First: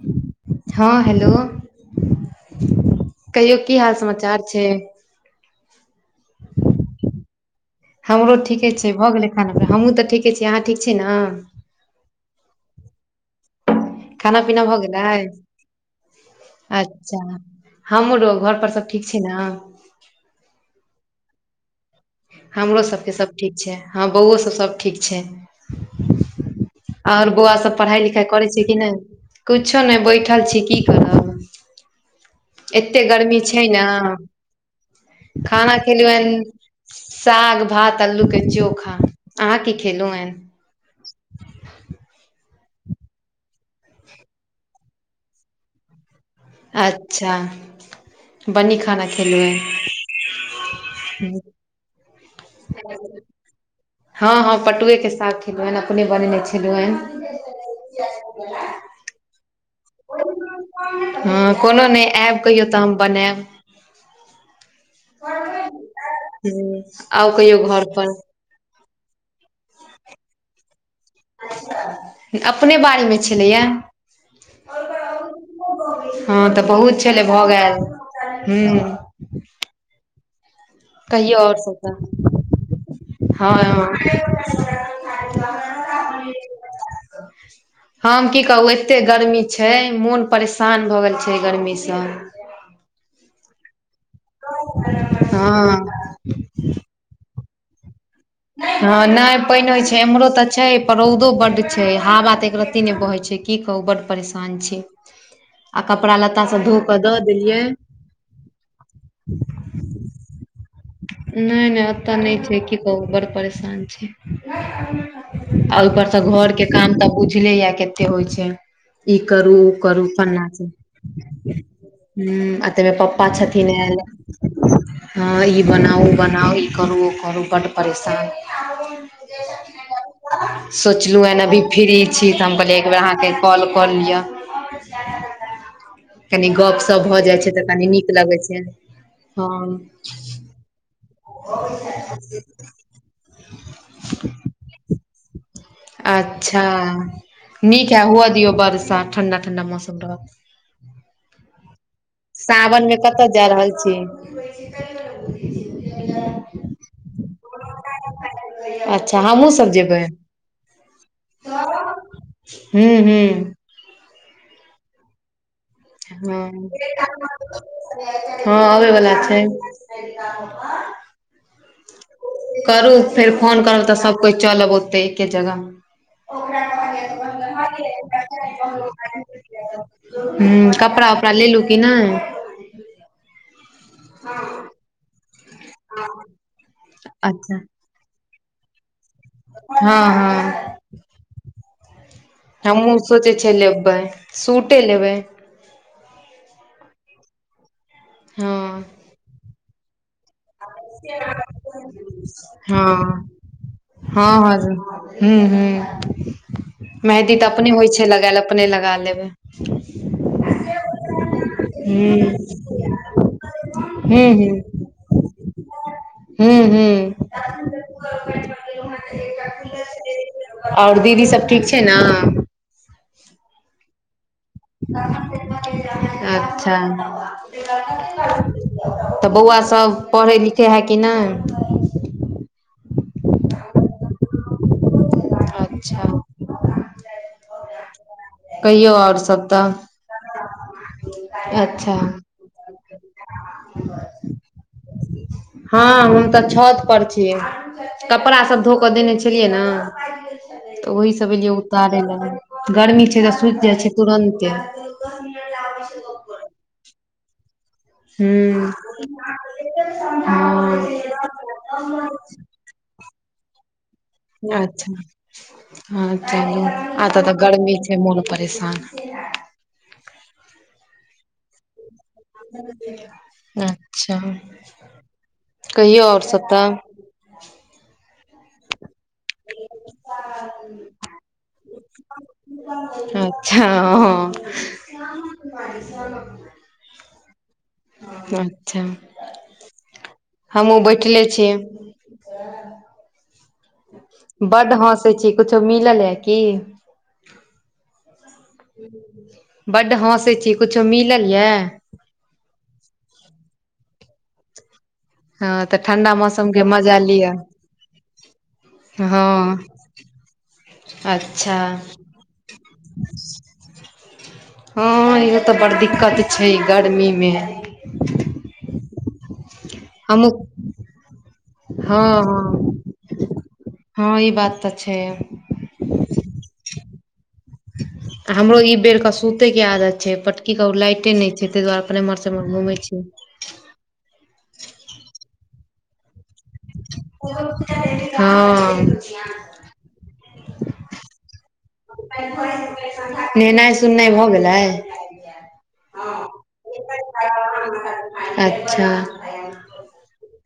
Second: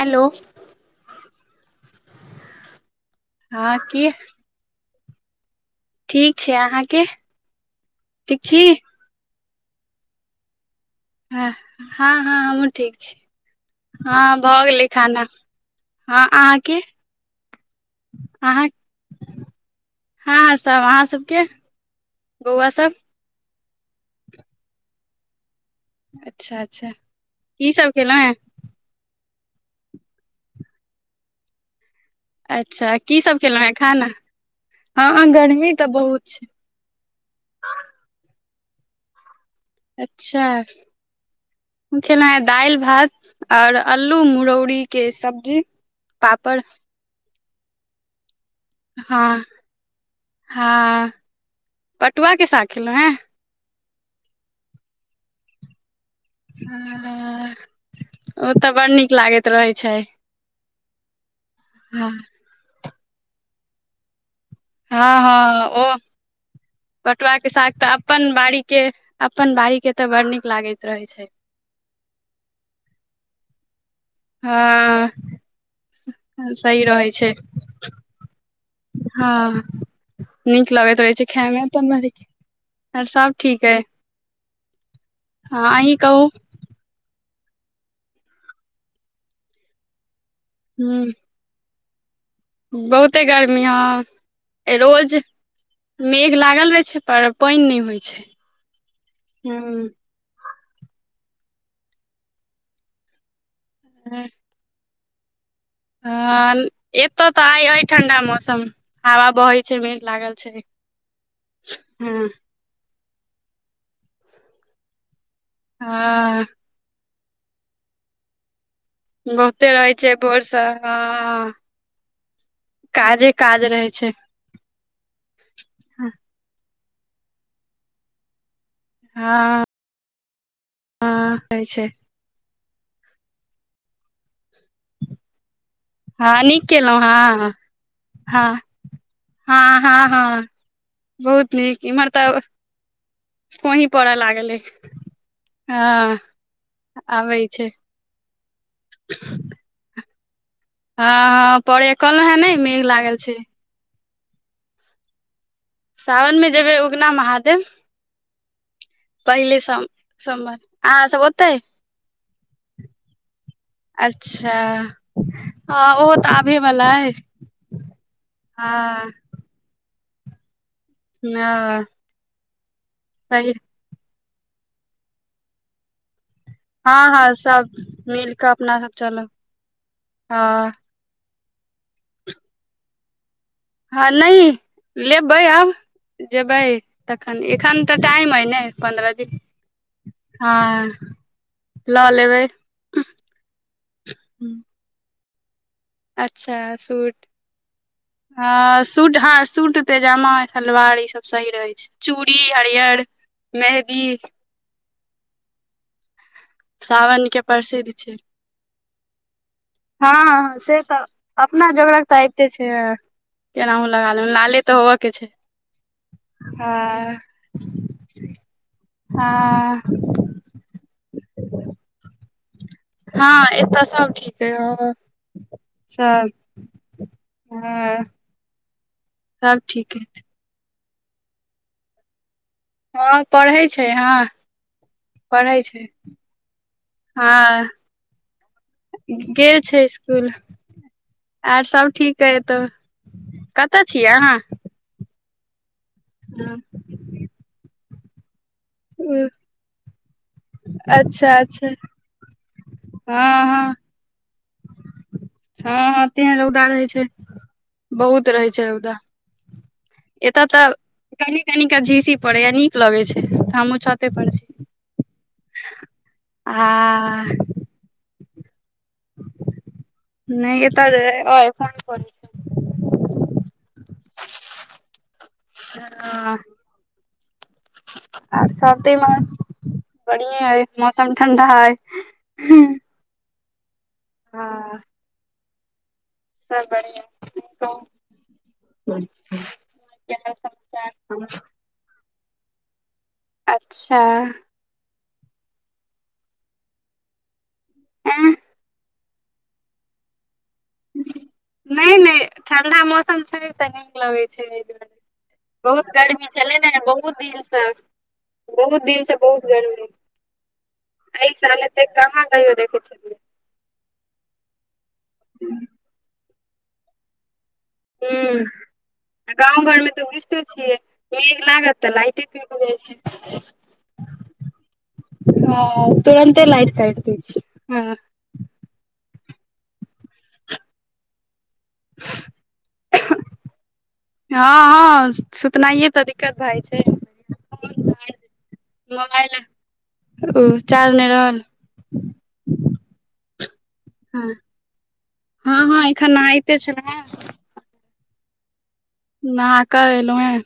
Hello हाँ hello कहियो की हाल समाचार छैय। ठीक छै अहाँके हमरो ठीक छी ठीके छैय, भऽ गेलै खाना हमूँ तऽ ठीके छी, अहाँ ठीक छी नऽ। हाँ - हाँ हमहुँ ठीक छी, हाँ भऽ गेलै खाना हाँ अँहाके अच्छा हमरो घोर पर सब ठीक छी नऽ। हाँ - हाँ सब अहाँ सबके बौआ हमरो सब सभके सभ ठीक छैय, हाँ बौओ सब सभ ठीक छैय। अच्छा अच्छा ओर बौआ की सब पढ़ाइ खेलहुँ लिखाइ हेँ करै छैय, कि नय। कुछो नै बैठल छी की करब अच्छा एते की सब गर्मी खेलहुँ छैय हेँ न खाना हँ गर्मी खाना तऽ खेलिय बहुत हन छै साग, भात, अल्लू के चोखा अहाँ की खेलु हन अच्छा हम खेलहु हैं दाईल, भात, और अल्लू मुरौरी के सब्जी पापड़ अच्छा बनी खाना खेलहुँ है। हाँ पटुआके साग खेलहुँ हें हाँ - हाँ पटुऐ के साग खेलहुंहै अपने बने छी। हँ ओ तऽ बड़ नीक लागैत रहे छैय। हाँ कुनु नय आयब कहियौ तऽ हम बनायब हाँ -हाँ ओ ह पटुआ आउ के कहियो साग घर तऽ अपन पर बाड़ी के अपन बाड़ी के तऽ, बड़ नीक लागैत रहे छैय। अपने बारड़ीमे छलैएा हाँ हाँ तऽ, बहुत छलै भऽ गेल हुँ हाँ नीक लगैत रहै छैय, कहियौ खाइ आओर मे सब अपन तऽ बारीके आर सब हँ ठीक अइ, हँ हाँ अहि कहूँ। हम की कहूँ एते गर्मी छैय, मोन परेशान भऽ ह गेल छैय। एतै गरमीसँ बहुते गर्मी हाँ रोज - हँ - मेघ लागल रहै छै पर पाइन नै होइ छइ। हॅं नय पाइन होइ छै इम्हरो तऽ छैय। रौउदो बड्ड छै हवा तऽ एक रत्ती ने बहै छै की कहू बड्ड परेशान छी। आ कपड़ा लत्ता हॅं सब धो कऽ दऽ एत्तऽ त आय देलियै अइ ठंडा मौसम हवा बहय छै मेघ लागल छय। नै- नै एत्तऽ नै छै की कहू बड्ड परेशान छी। आ ओइ पर से हँ घर के काम तऽ बुझले ये कत्ते होइ छैय। ई करू बहुते उ रहै करू छै फल्लां भोरसँ हँ चील हूं आ तइमे पप्पा काजे काज छथिन रहै आएल। छै हँ ई बनाउ ओ बनाउ ई करू ओ करू बड्ड परेशान हँ सोचलू हँ हन अभी होइ छै फ्री छी तऽ हम कहलियै एक बेेर अहाँके कॉल कऽ लियऽ। हँ कनी नीक गप - केलहुँ सप भऽ जाइ हँ छै तऽ कनी नीक लगै हँ छै। हँ। हँ बहुत नीक इम्हर तऽ फुही पड़ऽ लागलै। अच्छा आबै छै नीक हे हुअ दियौ बर्षा ठंडा- ठंडा मौसम रहत। हँ परैये कल हे [unintelligible] सावन मे कतऽ जा रहल छी? सावन मे जेबै उगना महादेव। अच्छा हमहूँ पहिले सब सम जेबै। सोमवार अहाँ सब ओतै हूं हूं। अच्छा। हँ ओहो तऽ आबे वला अइ हँ अबै बला छैन। ह [unintelligible] करू फेर फोन करब तऽ सब कोइ चलब ओतै एके जगह। ओकरा हँ हँ सब मिल कऽ कहलियै अपना सब चलब [inaudible] हँ हूं कपड़ा - उपड़ा लेलू की नै? हँ नइ, लेबै आब जेबै तखन अच्छा एखन तऽ टाइम अइ ने। पन्द्रह दिन हँ लऽ लेबै। हमहूँ सोचै छियै लेबै सूटे लेबै। अच्छा सूट हँ सूट हँ सूट पैजामा सलवार ई सब सही रहय छै चूड़ी हरियर, मेहदी आ [inaudible] हूं हूं सावन मेहदी के तऽ अपने होइ प्रसिद्ध छै लगायल अपने लगा लेब। हँ हॅं हॅं से तऽ अपना जोगरक तऽ हूं अइबते छै ए। केनाहु लगा लेब लाले तऽ होबऽके छै। हू हू हँ हँ [unintelligible] आओर दीदी सब ठीक छै न? हँ एतऽ सब ठीक अइ हँ सब अच्छा। हँ तऽ बौआ ठीक अइ सब पढ़ै लिखै है कि नहि? हँ पढ़ै छै हँ पढ़ै छै। अच्छा हँ, कहियौ आओर सब गेल तऽ छै स्कुल। आर सब अच्छा ठीक अइ एतौ, कतऽ छिय अहाँ? हँ हम तऽ छत पर छी कपड़ा सब धो क देने छेलियै न तऽ ओही सब अच्छा एलियै अच्छा उतारै लै गर्मी सीधा हँ सुइख हँ जाइ छैय तुरन्ते। हँ- हँ तेहेन रौदा रहैय छैय, बहुत रहैय छैय हूँ रौदा। एतऽ त हँ कनी- कनी क झीसी पड़ैया नीक लगय छैय। हमहुँ छ अच्छा ह- हूं [unintelligible] अतऽ आ त गर्मी छैय मोन परेशान। नय एत एखन परै [unintelligible] अच्छा कहियौ आओर हँ सब त। आर सब [unintelligible] बढ़ियाँ अइ मौसम ठण्डा अइ। अच्छा। हँ। बारिस [inaudible] सब बढ़ियाँ। [unintelligible] अच्छा हमहुँ बैठले छियै। अच्छा। बड हँसै छी, कुछो मिलल है की? एं बड हँसै छी, कुछो मिलल यऽ? नय- नय ठंडा मौसम छैय त नीक लगैय छैय एहि हँ दुआरे। तऽ बहुत ठण्डा गर्मी छलै मौसमके ने मजा बहुत लिअ दिनसँ, बहुत दिनसँ बहुत हँ गर्मी। एहि अच्छा साल एते कहाँ कहियो देखैय छलियै। हँ इहे त बड़ दिक्कत छैय गर्मीमे। हूँ आ गाँव घरमे हमहूँ बुझिते छियै मेघ लागत त हँ लाइटे के हँ भ जाइ छैय। हँ इ बात त छैय। ह तुरन्ते लाइट काइट दय छय। हमरो ई बेर क सुते के आदत छैय, पर की करू लाइटे नय छैय, ताहि दुआरे अपन एम्हर से उम्हर घूमय छियै। हँ-हँ सुतनाइए त दिक्कत भए जाइ छैय। हँ। मोबाइल ओ चार्ज नहि रहल नहेनाइ सुननाइ भ गेलै? हँ-हँ एखन नहाइते छलौ हँ। अच्छा। नहा केँ ऐलउ हे,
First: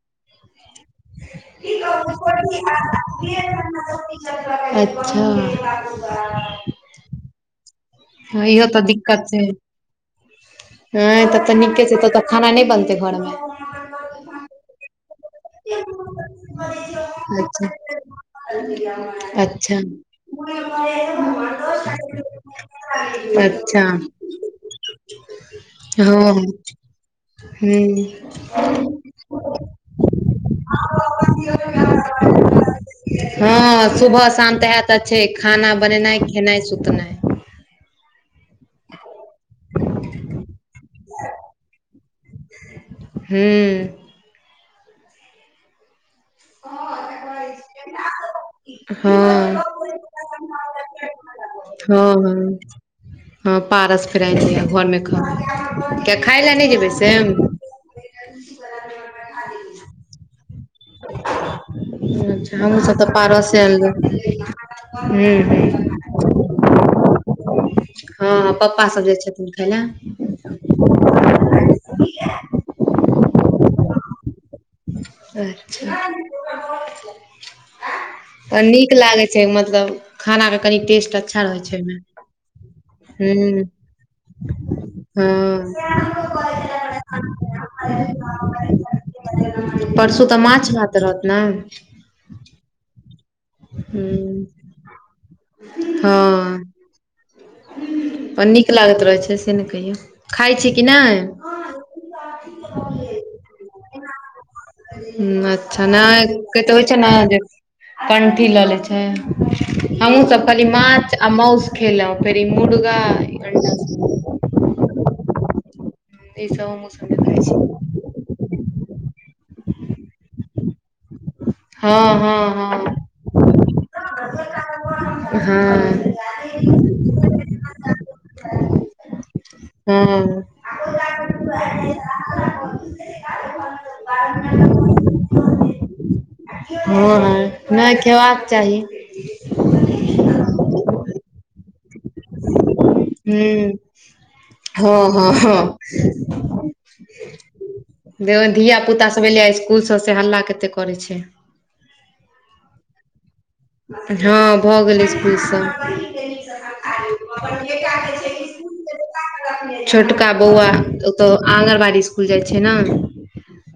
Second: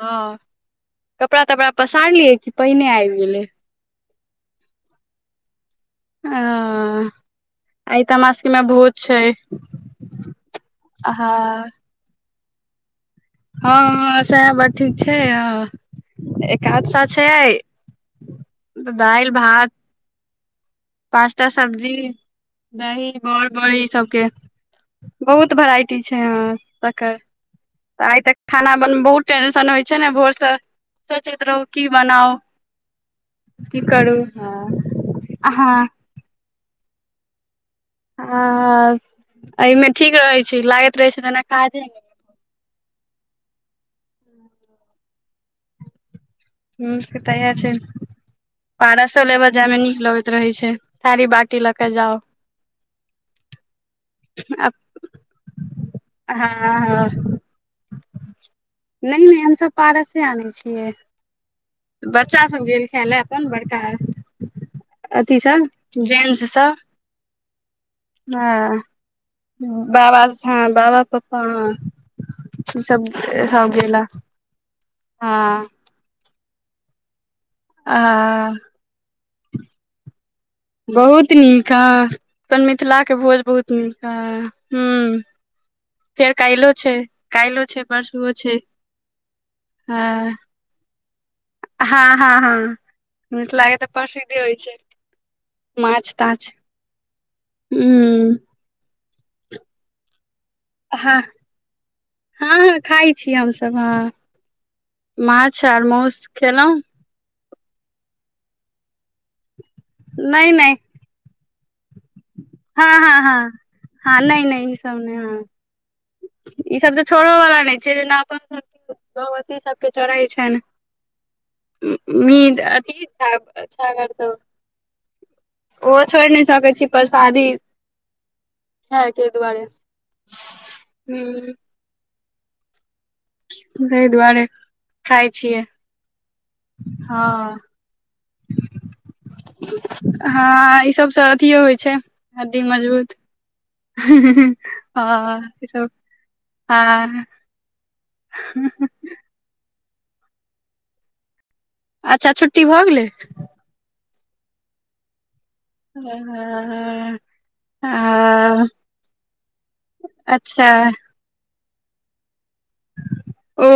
हँ। कपड़ा-तपड़ा पसारलियै कि पाइने आबि गेलैय। अच्छा। आ आइ तऽ हमरा हँ सबके मे इहो तऽ भोज छैय। हू तऽ त नीके छैय, तब त खाना नहि बनतै घर मे? हँ-हँ सएह बात ठीक छैय, अ एकादशा छैय। अच्छा अच्छा। पाँचटा सब्जी दही बड़-बड़ी अच्छा इ सबके बहुत वेराइटी छैय हँ यहाँ तकर। त आइ त खाना बनबयमे बहुत टेंशन होइत छैने, भोरसँ सोचैत रहू की बनाउ। की हँ करू सुबह शाम वएह हँ त छैेय खाना हँ बनेनाइ, खेनाइ, सुतनाइ। हँ- हँ एहिमे ठीक रहै छैय, लागैत रहैय छैय जेना काजे नै। हूँ। हूँ सेतऽ इह हँ छै। पारसो लेबऽ हँ जायमे नीक लगैत रहै छै थारी बाटी लऽ कऽ जाउ। हँ हँ पारस फेर आइन लिय हँ घरमे खाउ। किये खाय लए नहि जेबै से? नहि-नहि हमसब पारसे आने छियै। बच्चा अच्छा हं हमूँ गेल सब खाय तऽ पारसे अनबय। अथीसँ जेंस स। हँ- हँ पप्पा सभ जाइ छथिन खाय लए। बाबा हँ बाबा पप्पा हँ सब- सब गेला। हँ अच्छा। आ तऽ नीक लागै छै मतलब खाना रख। बहुत नीक ह अपन मिथिलाके भोज हूँ बहुत नीक ह। हँ। छै काल्हिो छै परसुओ छै [unintelligible] परसू तऽ हँ माछ भात रहत ने? हँ हँ हँ मिथिला के तऽ हूँ प्रसिद्धि होइ छै माछ हँ ताछ। हूँ नीक लागैत रहै छै से ने कहियौ। खाय छी कि नहि हँ हँ हँ खाइ छीय हमसभ हँ। माछ आर माउस खेलहुँ [unintelligible] [unintelligible] कंठी लऽ लै छै हमहुँ सब नहि कहलियै नहि माछ आ मौंस खेलौं, फेर ई हँ मूरगा हँ ई हँ अंडा सब हँ नहि नहि ई सब नहि हँ ई सब हमहुॅं तऽ सब नै छोड़ो खाइ वाला छी। नहि जेना अपन सभके भगवती सभके चढ़ै छनि। हँ हँ मीट हँ अथी छागर कतौ। हँ। छोड़ि नहि सकै छी परसादी खाय के दुआरे। हँ हूँ। तहि दुआरे खाय छियै। हँ हँ नहि खेबाक चाही। हँ ई सबसँ अथियो होइ छै हड्डी मजबूत। हूॅं हँ हँ हँ। ई सब हँ [unintelligible] धिया पुता सभ एलैयै इसकुल सभ से हल्ला कतेक करै छै। अच्छा, छुट्टी भऽ गेलै? हँ भऽ गेलै इसकुलसभ। हँ हॅं। छोटका अच्छा बौआ तऽ आंगनबाड़ी स्कुल जाइ छै न। ओ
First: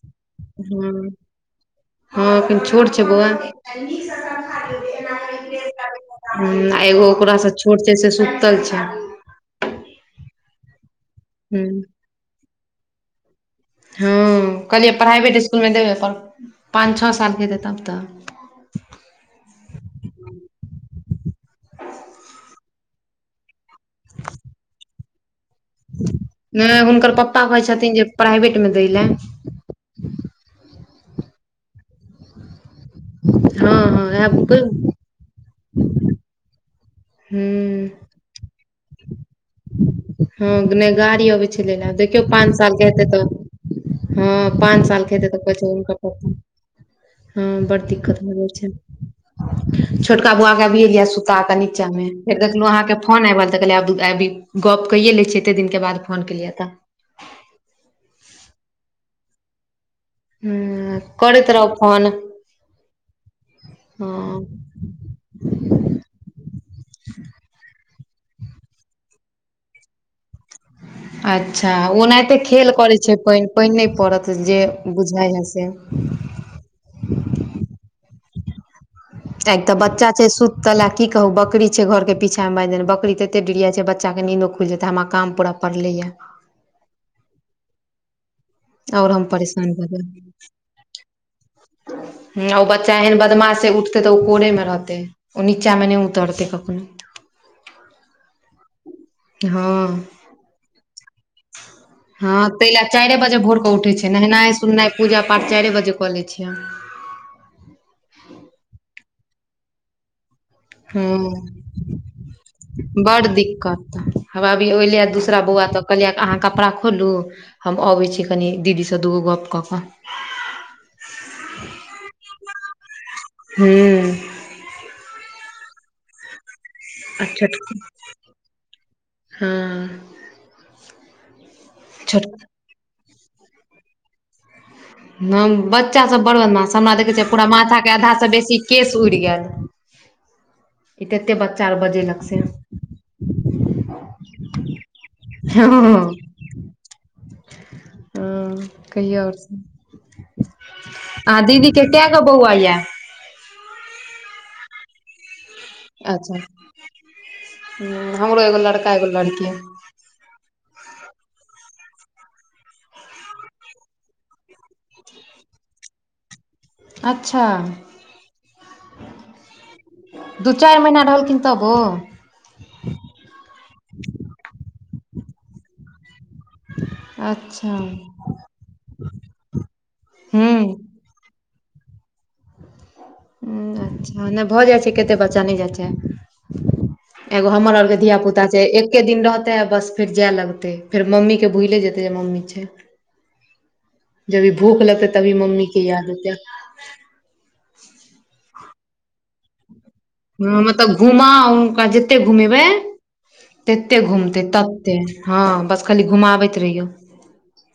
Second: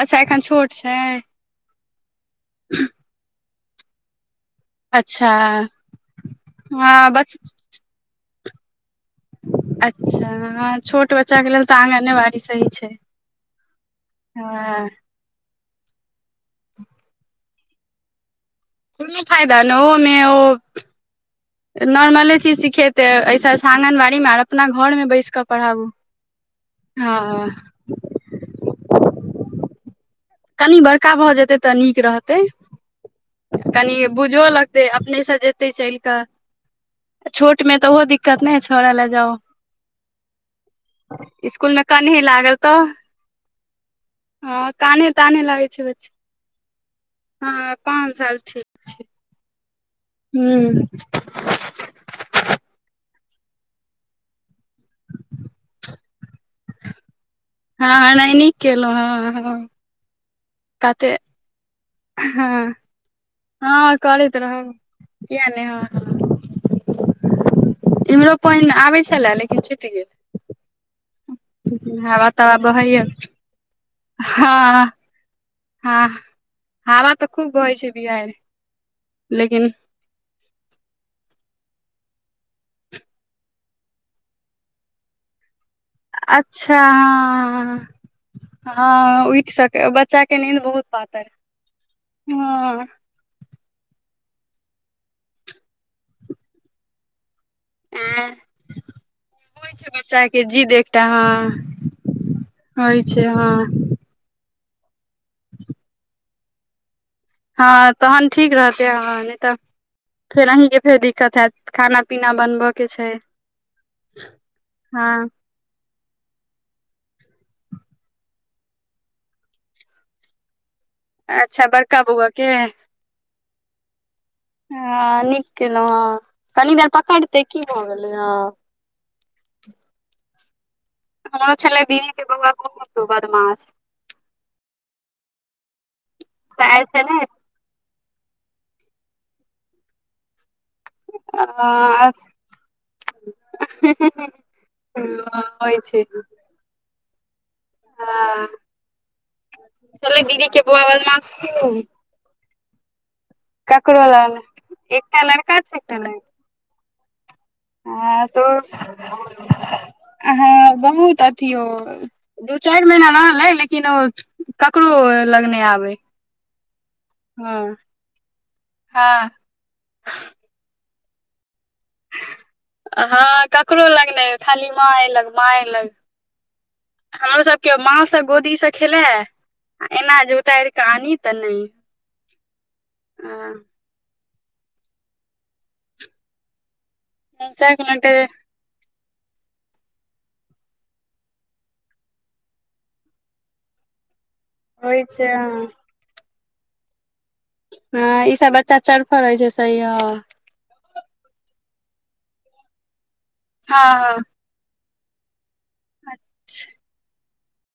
अच्छा एखन छोट छै। हँ हँ अखैन छोट छै बौआ। अच्छा हूॅं एगो हँ बच ओकरा से छोट छै से सुतल छै। अच्छा हॅं छोट बच्चा बच्चाक लेल हूँ तऽ आँगने बाड़ी सही छै। हँ। इसकुलमे देबै पर पाँच छओ सालके हेतै तब तऽ। कोनो फायदा ने ओहोमे ओ नॉर्मले चीज सिखेतै ऐसे बढ़िया आंगनबाड़ी मे आर अपना घर मे बैस कऽ पढ़ाबू नहि हुनकर पप्पा हँ कहै छथिन जे प्राइवेट मे दै लए। कनि बड़का भऽ जेतै तऽ नीक रहतै। हँ कनि हँ आब बुझो हूँ लगतै अपने सँ जेतै चलि कऽ, छोट मे हँ तऽ ओहो दिक्कत नहि छोड़य लए जाउ। हँ नहि गाड़ी अबै छलैए इसकुलमे ने कान्हे देखियौ पाँच लागल सालके हेतै तऽ, हँ पाँच साल कान्हे के हेतै तऽ तान्हे लागै पहुचाबए छै हुनका [unintelligible] बच्चा पप्पा। हँ बड़ पाँच दिक्कत भए साल जाइ ठीक छै छैय छोटका बौआ के अभी हूँ एलियैए सुता के कनि, नीचा मे फेर देखलहु अहाँके फोन आबि रहल तऽ कहल- गप्प कइये लै छी, एते दिन के बाद फोन केलियै तऽ, हँ एनाहि नीक केलहुँ हँ हँ। हँ कते करैत रहू फोन हँ हँ करैत हँ रहब। किया नै हँ हँ इम्हरो पानि आबै छैलाए न कि छुटि गेल। अच्छा हवा ओनाहिते तवा खेल करै बहैया छैय, पाइनि नहि पड़त जे हँ बुझाइ ह से, हँ हवा तऽ खूब बहय छैय बिहाइर। तऽ एक तऽ बच्चा छैय सुत- सुतल आ की कहू बकरी छैय घर के पीछामे बानिह देने बकरी त एते डिरियाइ छैय बच्चा केँ नींदो खुलि जेतै हमरा काम पुरा- पड़ले या। अच्छा हँ। हँ और हम उठि परेशान सकै भऽ बच्चा जेब के नींद बहुत पातर। ओ हँ बच्चा एहन बदमाश, उठतै तऽ ओ कोरे मे रहतै ओ नीचा मे नहि उतरतै कखनो। ओ होइ हँ छैय बच्चा के जीद एकटा हँ। हँ ताहि लैए होइ चारिए छै बजे हँ भोर कऽ उठै छिय नहेनाइ सुनैनाइ पूजा पाठ चारिए बजे कऽ लैत छिय हँ तहन ठीक रहते हॅं नहि तऽ फेर ऑंही के, फेर हूं दिक्कत हैत खाना पीना बनबऽ के छै बड़ दिक्कत ह अभी ले हँ दूसरा बौआ तऽ, कहलियए अहाँ कपड़ा खोलू, हम अबै छी कनि दीदी सँ दूगो गप्प कऽ कऽ अच्छा बड़का बौआ के, हूंऽ। हॅं नीक केलहु हँ कनी देर पकड़ते की भऽ गेलै हॅं। हँऽ हमरो छलै दीदी छोट के बौआ बहु बदमास। हॅं बच्चासभ बड़ बदमाश काल्हि हमरा से देखै ने छिय पूरा माथाके आधासँ बेसी केश उड़ि गेल। ई तते बच्चा आऔर बजेलक से, ह हँ होइ छैय हॅं कहियोऔर छलै सब दीदी के बौआ बदमाश आहाॅं दीदी खूब के, गो बौआ यैए, ककरो लै नै, क लड़का, एकटा लड़की अच्छा। हूँ हँ हमरो तो एगो लड़का एगो लड़की हॅं बहुत अथी हो, दू चारि महीना रहलै लेकिन ओ ककरो लग नहि आबै अच्छा हँ हँ दू चारि महिना रहलखिन तबो हँ ककरो लग नहि खाली माँ एलग माँ एलग, हमरो सभके अच्छा माँ सँ गोदीसँ खेलाए आ ऐना जे हूँ उतारि कऽ आनी तऽ नहि हु अच्छा नहि भऽ जाइ छै केते बच्चा नहि जा चाहय एगो चारि हमर आर के मिनट धिया पुता जे एक्के दिन रहतै आ बस फेर जाए लगतै फेर मम्मीके भुलै जेतै जे मम्मी छै। जभी भूख होइ लगते छै तभी मम्मी के याद एते। हँ ई सब बच्चा चर फड़ होइछै सही ह। हँ मतलब घुमाउ हुनका जते घुमेबै हँ तते घुमतै तत ते हँ बस खाली हँ घुमाबैत रहियऔ।